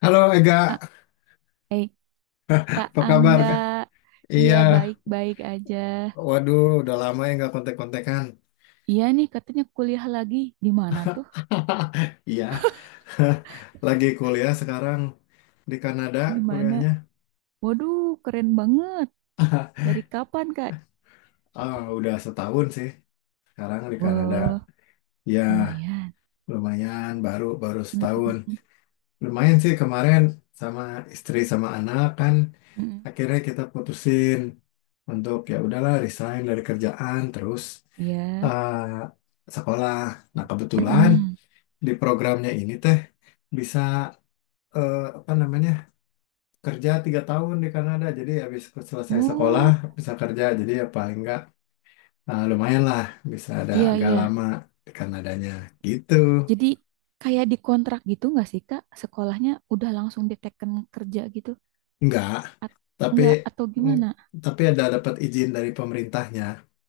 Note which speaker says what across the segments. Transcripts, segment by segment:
Speaker 1: Halo Ega,
Speaker 2: Ah, eh, Kak
Speaker 1: apa kabar
Speaker 2: Angga,
Speaker 1: Kak?
Speaker 2: iya
Speaker 1: Iya,
Speaker 2: baik-baik aja.
Speaker 1: waduh udah lama ya nggak kontek-kontekan.
Speaker 2: Iya nih katanya kuliah lagi. Di mana tuh?
Speaker 1: Iya, lagi kuliah sekarang di Kanada
Speaker 2: Di mana?
Speaker 1: kuliahnya.
Speaker 2: Waduh, keren banget. Dari kapan, Kak?
Speaker 1: Ah, udah setahun sih sekarang di Kanada.
Speaker 2: Wah,
Speaker 1: Ya,
Speaker 2: lumayan.
Speaker 1: lumayan baru baru setahun.
Speaker 2: Mm-mm,
Speaker 1: Lumayan sih kemarin sama istri sama anak kan
Speaker 2: mm-mm.
Speaker 1: akhirnya kita putusin untuk ya udahlah resign dari kerjaan terus
Speaker 2: Iya.
Speaker 1: eh, sekolah. Nah, kebetulan
Speaker 2: Mm-mm.
Speaker 1: di programnya ini teh bisa, apa namanya, kerja 3 tahun di Kanada, jadi habis selesai sekolah
Speaker 2: Oh,
Speaker 1: bisa kerja. Jadi ya paling nggak, lumayan lah bisa ada
Speaker 2: iya
Speaker 1: agak
Speaker 2: iya.
Speaker 1: lama di Kanadanya gitu.
Speaker 2: Jadi kayak dikontrak gitu nggak sih, Kak? Sekolahnya udah langsung diteken kerja gitu?
Speaker 1: Nggak,
Speaker 2: At
Speaker 1: tapi
Speaker 2: enggak atau
Speaker 1: mm,
Speaker 2: gimana?
Speaker 1: tapi ada dapat izin dari pemerintahnya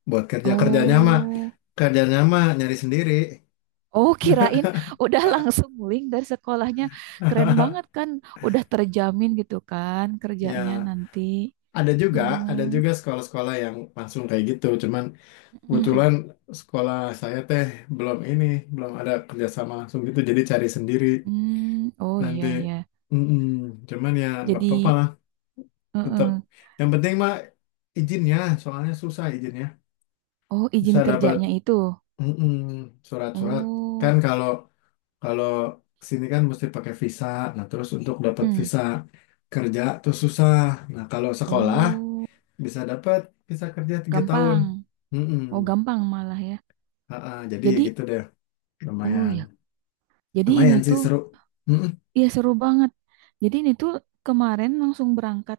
Speaker 1: buat kerja. Kerjanya mah,
Speaker 2: Oh.
Speaker 1: nyari sendiri.
Speaker 2: Oh, kirain udah langsung link dari sekolahnya. Keren banget kan, udah terjamin gitu kan kerjanya
Speaker 1: Ya,
Speaker 2: nanti.
Speaker 1: ada juga,
Speaker 2: Hmm.
Speaker 1: sekolah-sekolah yang langsung kayak gitu, cuman
Speaker 2: Mm-mm.
Speaker 1: kebetulan sekolah saya teh, belum ini, belum ada kerjasama langsung gitu, jadi cari sendiri
Speaker 2: Hmm. Oh
Speaker 1: nanti.
Speaker 2: iya iya.
Speaker 1: Mm-mm. Cuman ya nggak apa-apa
Speaker 2: Jadi,
Speaker 1: lah, tetap.
Speaker 2: eh-eh.
Speaker 1: Yang penting mah izinnya, soalnya susah izinnya.
Speaker 2: Oh
Speaker 1: Bisa
Speaker 2: izin
Speaker 1: dapat,
Speaker 2: kerjanya itu.
Speaker 1: mm-mm, surat-surat. Kan
Speaker 2: Oh,
Speaker 1: kalau, kalau sini kan mesti pakai visa. Nah terus untuk dapat
Speaker 2: hmm.
Speaker 1: visa kerja tuh susah. Nah kalau sekolah
Speaker 2: Oh,
Speaker 1: bisa dapat visa kerja 3 tahun.
Speaker 2: gampang.
Speaker 1: Mm-mm.
Speaker 2: Oh gampang malah ya.
Speaker 1: Jadi
Speaker 2: Jadi,
Speaker 1: gitu deh,
Speaker 2: oh
Speaker 1: lumayan.
Speaker 2: ya. Jadi ini
Speaker 1: Lumayan sih
Speaker 2: tuh,
Speaker 1: seru. Mm-mm.
Speaker 2: ya seru banget. Jadi ini tuh kemarin langsung berangkat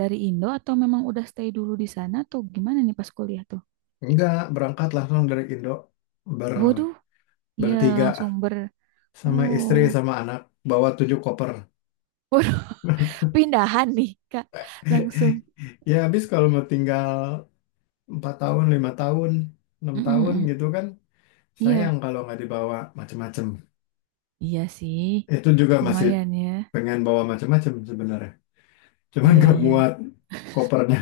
Speaker 2: dari Indo atau memang udah stay dulu di sana atau gimana nih pas kuliah tuh?
Speaker 1: Enggak, berangkat langsung dari Indo. Ber,
Speaker 2: Waduh, ya
Speaker 1: Bertiga.
Speaker 2: langsung ber,
Speaker 1: Sama
Speaker 2: oh,
Speaker 1: istri, sama anak. Bawa tujuh koper.
Speaker 2: waduh, pindahan nih Kak, langsung.
Speaker 1: Ya, habis kalau mau tinggal 4 tahun, 5 tahun, 6 tahun
Speaker 2: Mm-mm-mm.
Speaker 1: gitu kan. Sayang
Speaker 2: Iya,
Speaker 1: kalau nggak dibawa macem-macem.
Speaker 2: iya sih,
Speaker 1: Itu juga masih
Speaker 2: lumayan ya.
Speaker 1: pengen bawa macem-macem sebenarnya. Cuman
Speaker 2: Iya
Speaker 1: nggak muat
Speaker 2: iya.
Speaker 1: kopernya.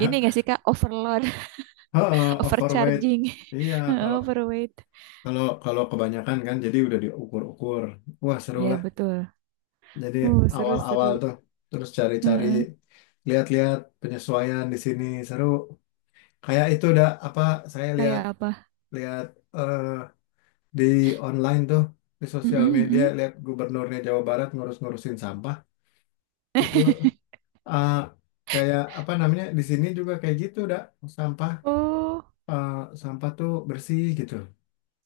Speaker 2: Ini nggak sih Kak overload,
Speaker 1: Heeh, overweight.
Speaker 2: overcharging,
Speaker 1: Iya, kalau
Speaker 2: overweight.
Speaker 1: kalau kalau kebanyakan kan jadi udah diukur-ukur. Wah, seru.
Speaker 2: Iya betul.
Speaker 1: Jadi
Speaker 2: Oh seru
Speaker 1: awal-awal
Speaker 2: seru.
Speaker 1: tuh terus cari-cari,
Speaker 2: Heeh.
Speaker 1: lihat-lihat penyesuaian di sini seru. Kayak itu udah apa, saya
Speaker 2: Kayak apa?
Speaker 1: lihat-lihat, eh, di online tuh, di sosial media,
Speaker 2: Mm-mm-mm.
Speaker 1: lihat gubernurnya Jawa Barat ngurus-ngurusin sampah itu. eh, Kayak apa namanya, di sini juga kayak gitu, udah sampah,
Speaker 2: Oh,
Speaker 1: eh, sampah tuh bersih gitu.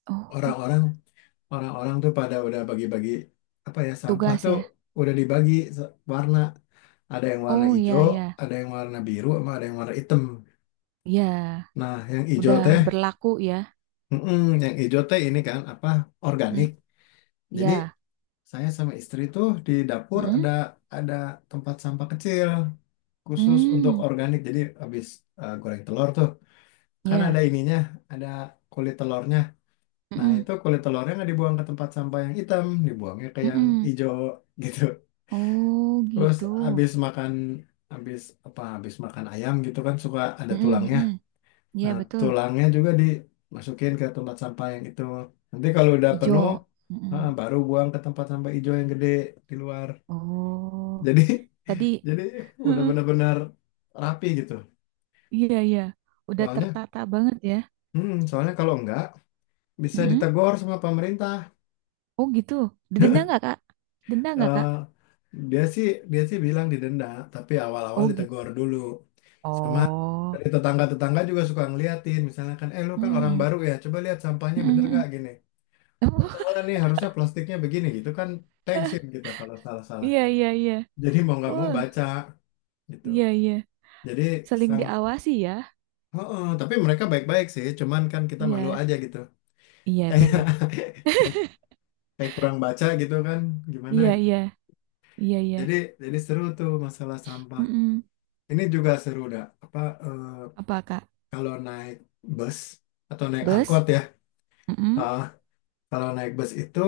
Speaker 2: oh
Speaker 1: Orang-orang, tuh pada udah bagi-bagi, apa ya, sampah
Speaker 2: tugas
Speaker 1: tuh
Speaker 2: ya.
Speaker 1: udah dibagi warna. Ada yang warna
Speaker 2: Oh
Speaker 1: hijau,
Speaker 2: iya iya
Speaker 1: ada yang warna biru, sama ada yang warna hitam.
Speaker 2: iya.
Speaker 1: Nah yang hijau
Speaker 2: Udah
Speaker 1: teh,
Speaker 2: berlaku ya.
Speaker 1: ini kan apa, organik.
Speaker 2: Mm,
Speaker 1: Jadi
Speaker 2: ya.
Speaker 1: saya sama istri tuh di dapur ada,
Speaker 2: Mm-mm.
Speaker 1: ada tempat sampah kecil khusus untuk
Speaker 2: Mm,
Speaker 1: organik. Jadi habis, goreng telur tuh kan ada
Speaker 2: ya.
Speaker 1: ininya, ada kulit telurnya. Nah
Speaker 2: Mm-mm.
Speaker 1: itu kulit telurnya nggak dibuang ke tempat sampah yang hitam, dibuangnya ke yang
Speaker 2: Mm-mm.
Speaker 1: hijau. Gitu.
Speaker 2: Oh
Speaker 1: Terus
Speaker 2: gitu.
Speaker 1: abis makan, abis apa abis makan ayam gitu kan suka ada
Speaker 2: Mm-mm,
Speaker 1: tulangnya.
Speaker 2: mm-mm. Iya
Speaker 1: Nah,
Speaker 2: betul.
Speaker 1: tulangnya juga dimasukin ke tempat sampah yang itu. Nanti kalau udah
Speaker 2: Ijo.
Speaker 1: penuh,
Speaker 2: Mm-mm.
Speaker 1: baru buang ke tempat sampah hijau yang gede di luar.
Speaker 2: Oh
Speaker 1: Jadi
Speaker 2: tadi.
Speaker 1: jadi udah
Speaker 2: Heeh.
Speaker 1: benar-benar rapi gitu.
Speaker 2: Iya iya. Udah
Speaker 1: Soalnya,
Speaker 2: tertata banget ya.
Speaker 1: hmm, soalnya kalau enggak bisa
Speaker 2: Mm-mm.
Speaker 1: ditegur sama pemerintah.
Speaker 2: Oh gitu. Didenda nggak kak? Denda nggak
Speaker 1: Eh,
Speaker 2: kak?
Speaker 1: dia sih, dia sih bilang didenda, tapi awal-awal
Speaker 2: Oh gitu.
Speaker 1: ditegur dulu. Sama
Speaker 2: Oh.
Speaker 1: dari tetangga-tetangga juga suka ngeliatin, misalnya kan, "Eh lu kan orang
Speaker 2: Mm-mm.
Speaker 1: baru ya, coba lihat sampahnya bener
Speaker 2: Mm-mm,
Speaker 1: gak
Speaker 2: mm-mm.
Speaker 1: gini, oh,
Speaker 2: Oh,
Speaker 1: salah nih, harusnya plastiknya begini," gitu kan. Thanksin kita kalau salah-salah,
Speaker 2: iya iya iya.
Speaker 1: jadi mau nggak mau
Speaker 2: Oh
Speaker 1: baca gitu.
Speaker 2: iya iya.
Speaker 1: Jadi
Speaker 2: Saling
Speaker 1: sang
Speaker 2: diawasi ya.
Speaker 1: oh, tapi mereka baik-baik sih, cuman kan kita malu
Speaker 2: Iya
Speaker 1: aja gitu.
Speaker 2: iya
Speaker 1: kayak
Speaker 2: bener.
Speaker 1: kayak kurang baca gitu kan, gimana
Speaker 2: Iya
Speaker 1: gitu.
Speaker 2: iya iya iya.
Speaker 1: Jadi jadi seru tuh masalah sampah.
Speaker 2: Mm-mm.
Speaker 1: Ini juga seru dah apa, eh,
Speaker 2: Apa kak?
Speaker 1: kalau naik bus atau naik angkot
Speaker 2: Bus?
Speaker 1: ya,
Speaker 2: Mm-mm.
Speaker 1: eh, kalau naik bus itu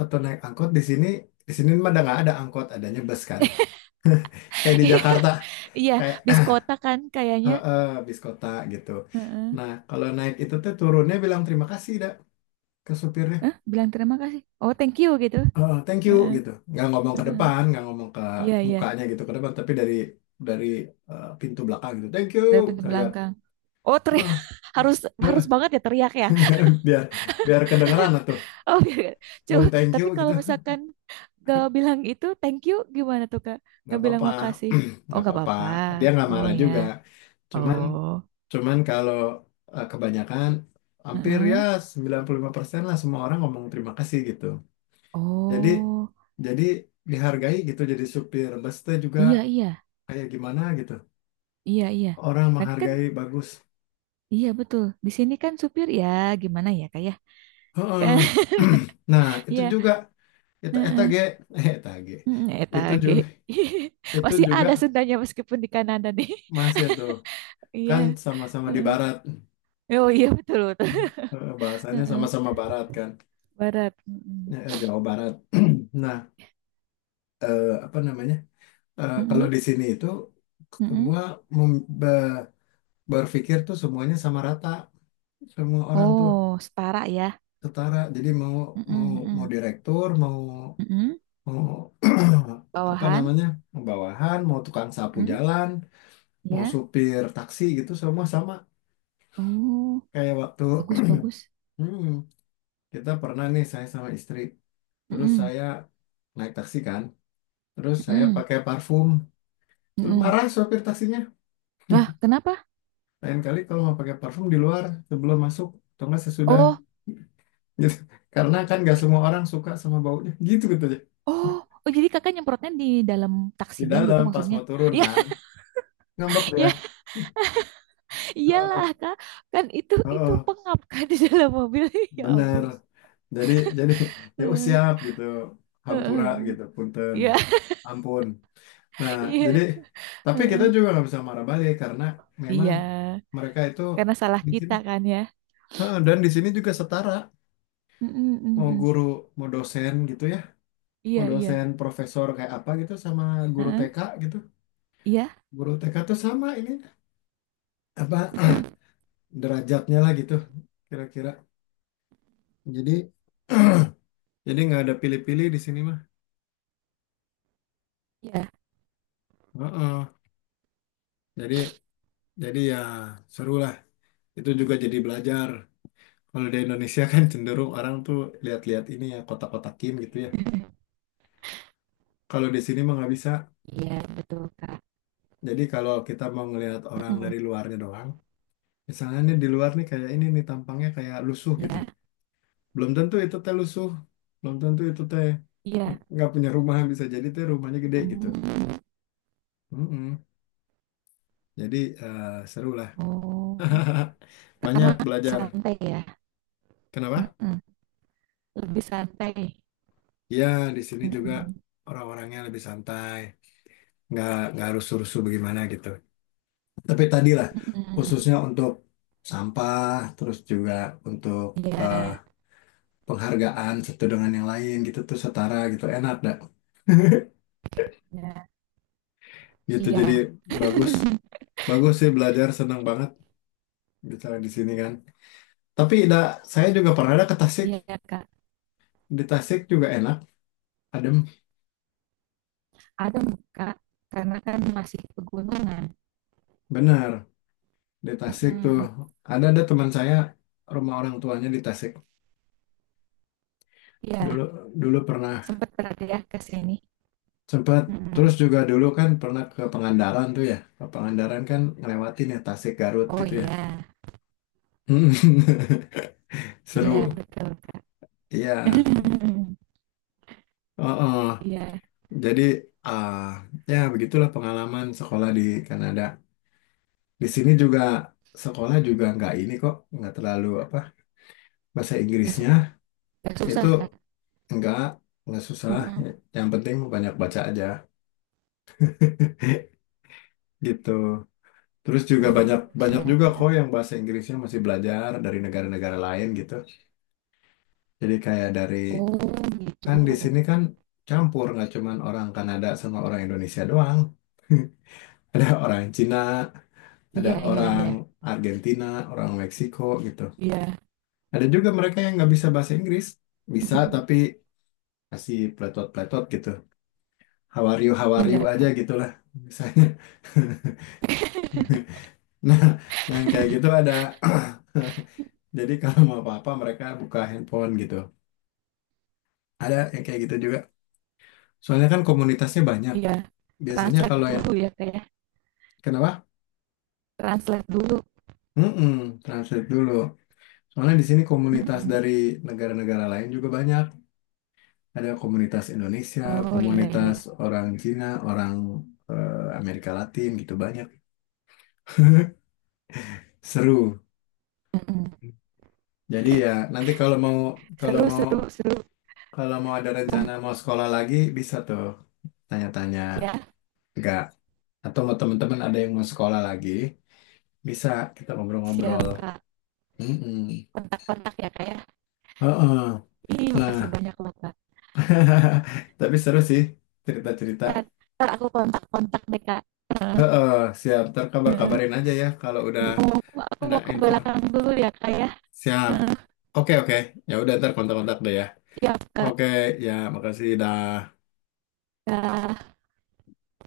Speaker 1: atau naik angkot di sini, mah ada, nggak ada angkot, adanya bus kan. Kayak di Jakarta,
Speaker 2: Iya,
Speaker 1: kayak
Speaker 2: bis kota kan kayaknya.
Speaker 1: heeh, bis kota gitu.
Speaker 2: Heeh.
Speaker 1: Nah, kalau naik itu tuh turunnya bilang terima kasih dah ke supirnya.
Speaker 2: Bilang terima kasih. Oh, thank you gitu.
Speaker 1: Heeh, thank you
Speaker 2: Heeh,
Speaker 1: gitu. Nggak ngomong ke
Speaker 2: heeh.
Speaker 1: depan, nggak ngomong ke
Speaker 2: Iya, iya.
Speaker 1: mukanya gitu ke depan, tapi dari, dari pintu belakang gitu. Thank you,
Speaker 2: Dari pintu
Speaker 1: teriak.
Speaker 2: belakang. Oh, teriak.
Speaker 1: Heeh,
Speaker 2: Harus harus banget ya teriak ya.
Speaker 1: biar biar kedengeran lah tuh.
Speaker 2: Oh, biar- coba.
Speaker 1: Mun thank
Speaker 2: Tapi
Speaker 1: you
Speaker 2: kalau
Speaker 1: gitu
Speaker 2: misalkan gak bilang itu thank you gimana tuh, Kak?
Speaker 1: nggak
Speaker 2: Gak bilang
Speaker 1: apa-apa,
Speaker 2: makasih. Oh,
Speaker 1: nggak
Speaker 2: gak
Speaker 1: apa-apa,
Speaker 2: apa-apa.
Speaker 1: dia nggak
Speaker 2: Oh
Speaker 1: marah
Speaker 2: ya.
Speaker 1: juga. Cuman,
Speaker 2: Oh.
Speaker 1: kalau, kebanyakan, hampir ya
Speaker 2: Heeh.
Speaker 1: 95% lah, semua orang ngomong terima kasih gitu. jadi
Speaker 2: Oh.
Speaker 1: jadi dihargai gitu. Jadi supir bus teh juga
Speaker 2: Iya, iya.
Speaker 1: kayak gimana gitu,
Speaker 2: Iya, iya.
Speaker 1: orang
Speaker 2: Nah, kan
Speaker 1: menghargai bagus.
Speaker 2: iya betul. Di sini kan supir ya gimana ya, Kak ya?
Speaker 1: Heeh. Nah itu
Speaker 2: Iya.
Speaker 1: juga, eta eta
Speaker 2: Heeh.
Speaker 1: ge eta ge,
Speaker 2: Mm, Eta
Speaker 1: itu
Speaker 2: G.
Speaker 1: juga itu
Speaker 2: Masih
Speaker 1: juga
Speaker 2: ada Sundanya meskipun di Kanada nih.
Speaker 1: masih tuh, kan
Speaker 2: Iya.
Speaker 1: sama-sama di
Speaker 2: Heeh.
Speaker 1: barat.
Speaker 2: Oh iya betul betul.
Speaker 1: Bahasanya
Speaker 2: Heeh.
Speaker 1: sama-sama barat kan,
Speaker 2: Barat. Mm-mm.
Speaker 1: Jawa Barat. Nah, apa namanya? Kalau
Speaker 2: Mm-mm.
Speaker 1: di sini itu
Speaker 2: Mm-mm.
Speaker 1: semua mem- be- berpikir tuh semuanya sama rata. Semua orang tuh
Speaker 2: Oh setara ya.
Speaker 1: setara. Jadi mau,
Speaker 2: Mm-mm.
Speaker 1: mau mau
Speaker 2: Mm-mm.
Speaker 1: direktur, mau,
Speaker 2: Mm-mm.
Speaker 1: mau apa
Speaker 2: Bawahan.
Speaker 1: namanya, mau bawahan, mau tukang sapu
Speaker 2: Mm-mm.
Speaker 1: jalan, mau
Speaker 2: Ya.
Speaker 1: supir taksi gitu, semua sama.
Speaker 2: Oh
Speaker 1: Kayak waktu
Speaker 2: bagus bagus.
Speaker 1: hmm, kita pernah nih, saya sama istri, terus
Speaker 2: Mm-mm.
Speaker 1: saya naik taksi kan, terus saya
Speaker 2: Mm-mm.
Speaker 1: pakai parfum, terus
Speaker 2: Mm-mm.
Speaker 1: marah sopir taksinya.
Speaker 2: Wah kenapa?
Speaker 1: "Lain kali kalau mau pakai parfum di luar sebelum masuk atau enggak sesudah,"
Speaker 2: Oh
Speaker 1: gitu. Karena kan nggak semua orang suka sama baunya, gitu gitu aja.
Speaker 2: oh oh jadi kakak nyemprotnya di dalam
Speaker 1: Di
Speaker 2: taksinya gitu
Speaker 1: dalam pas
Speaker 2: maksudnya?
Speaker 1: mau turun
Speaker 2: Ya
Speaker 1: kan, ngambek ya.
Speaker 2: ya iyalah
Speaker 1: Eh,
Speaker 2: kak kan itu
Speaker 1: Oh,
Speaker 2: pengap kan di dalam mobil. Ya
Speaker 1: bener.
Speaker 2: ampun.
Speaker 1: Jadi jadi ya, oh,
Speaker 2: Heeh,
Speaker 1: siap gitu.
Speaker 2: heeh,
Speaker 1: Hampura
Speaker 2: heeh.
Speaker 1: gitu, punten.
Speaker 2: Iya,
Speaker 1: Ampun. Nah, jadi
Speaker 2: iya,
Speaker 1: tapi kita
Speaker 2: heeh.
Speaker 1: juga nggak bisa marah balik, karena memang
Speaker 2: Iya,
Speaker 1: mereka itu
Speaker 2: karena salah
Speaker 1: di sini.
Speaker 2: kita kan ya.
Speaker 1: Heeh, dan di sini juga setara.
Speaker 2: Mm-mm,
Speaker 1: Mau
Speaker 2: mm-mm.
Speaker 1: guru, mau dosen gitu ya, mau
Speaker 2: Iya, iya,
Speaker 1: dosen profesor kayak apa gitu, sama guru
Speaker 2: heeh,
Speaker 1: TK gitu,
Speaker 2: Iya,
Speaker 1: guru TK tuh sama ini, apa,
Speaker 2: mm,
Speaker 1: derajatnya lah gitu kira-kira. Jadi jadi nggak ada pilih-pilih di sini mah.
Speaker 2: iya,
Speaker 1: Heeh. jadi jadi ya, seru lah. Itu juga jadi belajar, kalau di Indonesia kan cenderung orang tuh lihat-lihat ini ya, kotak-kotakin gitu ya. Kalau di sini mah nggak bisa.
Speaker 2: iya, betul Kak.
Speaker 1: Jadi kalau kita mau ngelihat orang
Speaker 2: Mm-mm,
Speaker 1: dari luarnya doang, misalnya nih, di luar nih kayak ini nih tampangnya kayak lusuh gitu,
Speaker 2: Iya,
Speaker 1: belum tentu itu teh lusuh, belum tentu itu teh
Speaker 2: iya,
Speaker 1: nggak punya rumah, bisa jadi teh rumahnya gede gitu.
Speaker 2: Mm,
Speaker 1: Mm-mm. Jadi, seru lah,
Speaker 2: oh,
Speaker 1: banyak
Speaker 2: karena
Speaker 1: belajar
Speaker 2: santai ya,
Speaker 1: kenapa
Speaker 2: Mm-mm, lebih santai.
Speaker 1: ya. Di sini juga
Speaker 2: Mm-mm,
Speaker 1: orang-orangnya lebih santai, nggak rusuh-rusuh bagaimana gitu. Tapi tadi lah,
Speaker 2: mm-mm.
Speaker 1: khususnya untuk sampah, terus juga untuk, eh,
Speaker 2: Iya,
Speaker 1: penghargaan satu dengan yang lain gitu tuh setara gitu, enak dah
Speaker 2: iya,
Speaker 1: gitu. Jadi
Speaker 2: iya,
Speaker 1: bagus, bagus sih belajar, senang banget bisa di sini kan. Tapi da, saya juga pernah ada ke Tasik.
Speaker 2: iya Kak.
Speaker 1: Di Tasik juga enak, adem,
Speaker 2: Ada Kak, karena kan masih pegunungan.
Speaker 1: bener. Di Tasik tuh
Speaker 2: Mm-mm,
Speaker 1: ada, teman saya rumah orang tuanya di Tasik.
Speaker 2: Iya,
Speaker 1: Dulu, pernah
Speaker 2: sempat berarti ya ke sini.
Speaker 1: sempat, terus
Speaker 2: Mhm.
Speaker 1: juga dulu kan pernah ke Pangandaran tuh ya. Ke Pangandaran kan ngelewatin ya Tasik Garut
Speaker 2: Oh
Speaker 1: gitu ya.
Speaker 2: iya, iya
Speaker 1: Seru.
Speaker 2: betul Kak.
Speaker 1: Iya. Oh, oh.
Speaker 2: Iya,
Speaker 1: Jadi, ah, ya begitulah pengalaman sekolah di Kanada. Di sini juga sekolah juga nggak ini kok, nggak terlalu apa bahasa
Speaker 2: nggak su
Speaker 1: Inggrisnya.
Speaker 2: nggak susah
Speaker 1: Itu
Speaker 2: Kak.
Speaker 1: enggak, enggak susah.
Speaker 2: Mhm.
Speaker 1: Yang penting banyak baca aja, gitu. Terus juga
Speaker 2: Oh
Speaker 1: banyak banyak juga
Speaker 2: siap.
Speaker 1: kok yang bahasa Inggrisnya masih belajar dari negara-negara lain gitu. Jadi kayak,
Speaker 2: Oh gitu.
Speaker 1: kan di sini kan campur, nggak cuman orang Kanada sama orang Indonesia doang. Ada orang Cina, ada
Speaker 2: Iya iya
Speaker 1: orang
Speaker 2: iya,
Speaker 1: Argentina, orang Meksiko gitu.
Speaker 2: iya,
Speaker 1: Ada juga mereka yang nggak bisa bahasa Inggris, bisa
Speaker 2: mhm,
Speaker 1: tapi masih pletot-pletot gitu. "How are you, how are
Speaker 2: iya
Speaker 1: you" aja
Speaker 2: Kak,
Speaker 1: gitulah misalnya. Nah, yang kayak gitu ada. Jadi kalau mau apa-apa mereka buka handphone gitu. Ada yang kayak gitu juga. Soalnya kan komunitasnya banyak.
Speaker 2: iya.
Speaker 1: Biasanya
Speaker 2: Translate
Speaker 1: kalau yang,
Speaker 2: dulu ya Kak ya,
Speaker 1: kenapa?
Speaker 2: translate dulu,
Speaker 1: Mm-mm, translate dulu. Soalnya di sini komunitas
Speaker 2: mhm.
Speaker 1: dari negara-negara lain juga banyak. Ada komunitas Indonesia,
Speaker 2: Oh iya iya,
Speaker 1: komunitas orang Cina, orang, Amerika Latin gitu banyak. Seru.
Speaker 2: mhm.
Speaker 1: Jadi ya nanti kalau
Speaker 2: Seru
Speaker 1: mau
Speaker 2: seru seru,
Speaker 1: kalau mau ada
Speaker 2: mmm,
Speaker 1: rencana mau sekolah lagi bisa tuh tanya-tanya.
Speaker 2: ya
Speaker 1: Enggak, atau mau teman-teman ada yang mau sekolah lagi bisa kita
Speaker 2: siap
Speaker 1: ngobrol-ngobrol.
Speaker 2: Kak,
Speaker 1: Mm-mm.
Speaker 2: kontak-kontak ya Kak ya.
Speaker 1: Heeh.
Speaker 2: Ih makasih
Speaker 1: Nah,
Speaker 2: banyak loh Kak.
Speaker 1: tapi seru sih cerita-cerita.
Speaker 2: Entar entar aku kontak-kontak deh Kak.
Speaker 1: Heeh, siap ntar kabar-kabarin aja ya kalau udah
Speaker 2: Bu, aku
Speaker 1: ada
Speaker 2: mau ke
Speaker 1: info.
Speaker 2: belakang dulu ya, Kak ya.
Speaker 1: Siap. Oke oke, ya udah ntar kontak-kontak deh ya.
Speaker 2: Siap, Kak.
Speaker 1: Oke. Ya makasih dah.
Speaker 2: Ya.